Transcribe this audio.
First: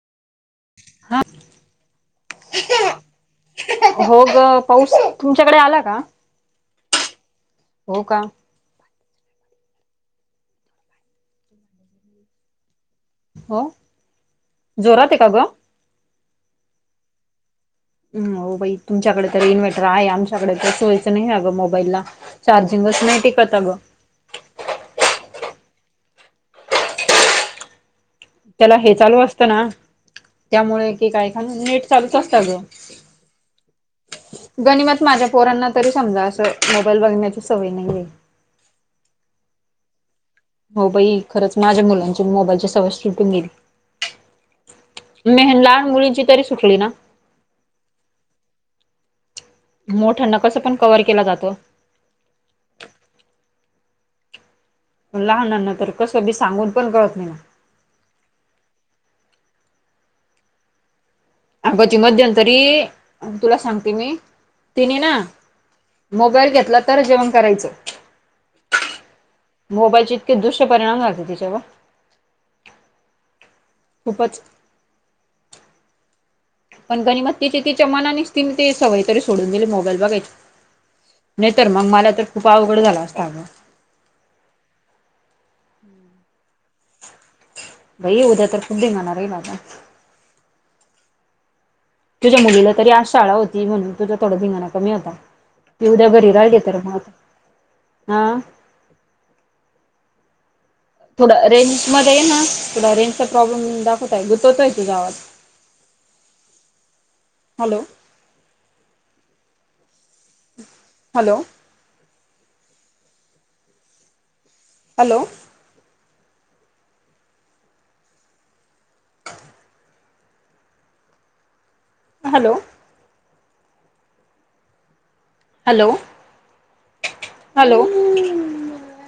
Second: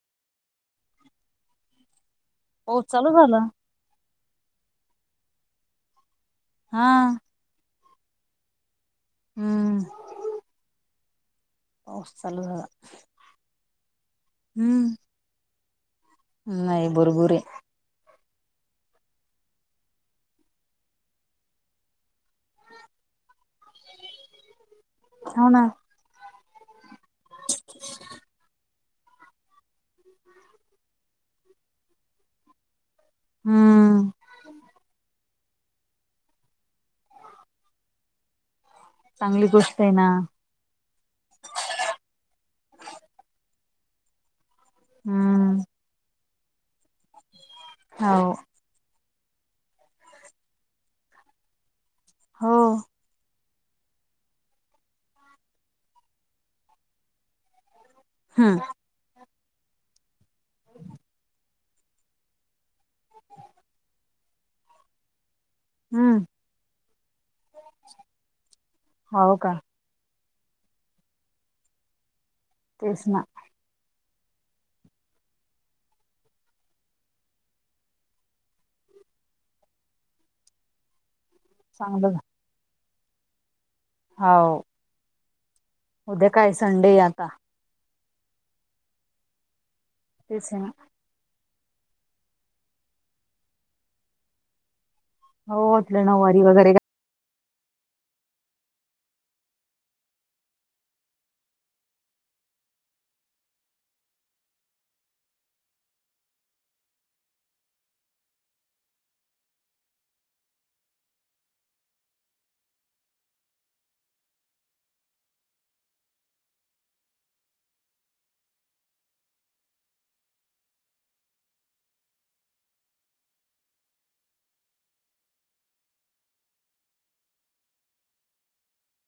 हा. हो चालू झाला. होग पाऊस तुमच्याकडे आला का? हा हा. हो का? हम्म. पाऊस चालू झाला. हो जोरात आहे का ग? हम्म नाही बर बर हे. बाई तुमच्याकडे तर इन्वहेटर आहे आमच्याकडे तर सोयचं नाही अगं मोबाईलला. चार्जिंगच नाही टिकत अ गं. होणा. [unintelligible] त्याला हे चालू असतं ना. त्यामुळे कि काय खाल नेट चालूच असतं. हम्म. गणिमत माझ्या पोरांना तरी समजा असं मोबाईल बघण्याची सवय नाही आहे. चांगली गोष्ट आहे ना. हो बाई खरंच माझ्या मुलांची मोबाईलची सवय सुटून गेली. हम्म. नई हे लहान मुलीची तरी सुटली ना? हाव. मोठ्यांना कसं पण कव्हवर केला जातो. हो. लहानना तर कसं मी सांगून पण कळत नाही ना. हम्म. [unintelligible] अबाची मध्यंतरी तुला सांगते मी तिने ना. हम्म मोबाईल घेतला तर जेवण करायचं. हो का मोबाईलचे इतके दुष्य परिणाम झालते तेच्यावर. तेच ना. खूपच. पण गणीमा तिची मनानेच ती मी ते सवय तरी सोडून दिली मोबाईल बघायची. नाही तर मग मला चांगलं तर खूप अवघड झाला असत अगं. होव. उद्या काय संडे आता. भाई उद्या तर खूप दिघणार आहेल आत. तेच आहे ना. तुझ्या मुलीला तरी आज शाळा होती म्हणून तुझा थोडा धिंगाणा कमी होता. हो ते आपलं उद्या घरी नऊवारी वगैरे राहिलीतर मग, हा? थोडा रेंज मध्ये या ना थोडा रेंज चा प्रॉब्लेम दाखवतय गुतवतोय तुझा आवाज. [inaudible] Hello. Hello. Hello. [unintelligible] Hello hello hello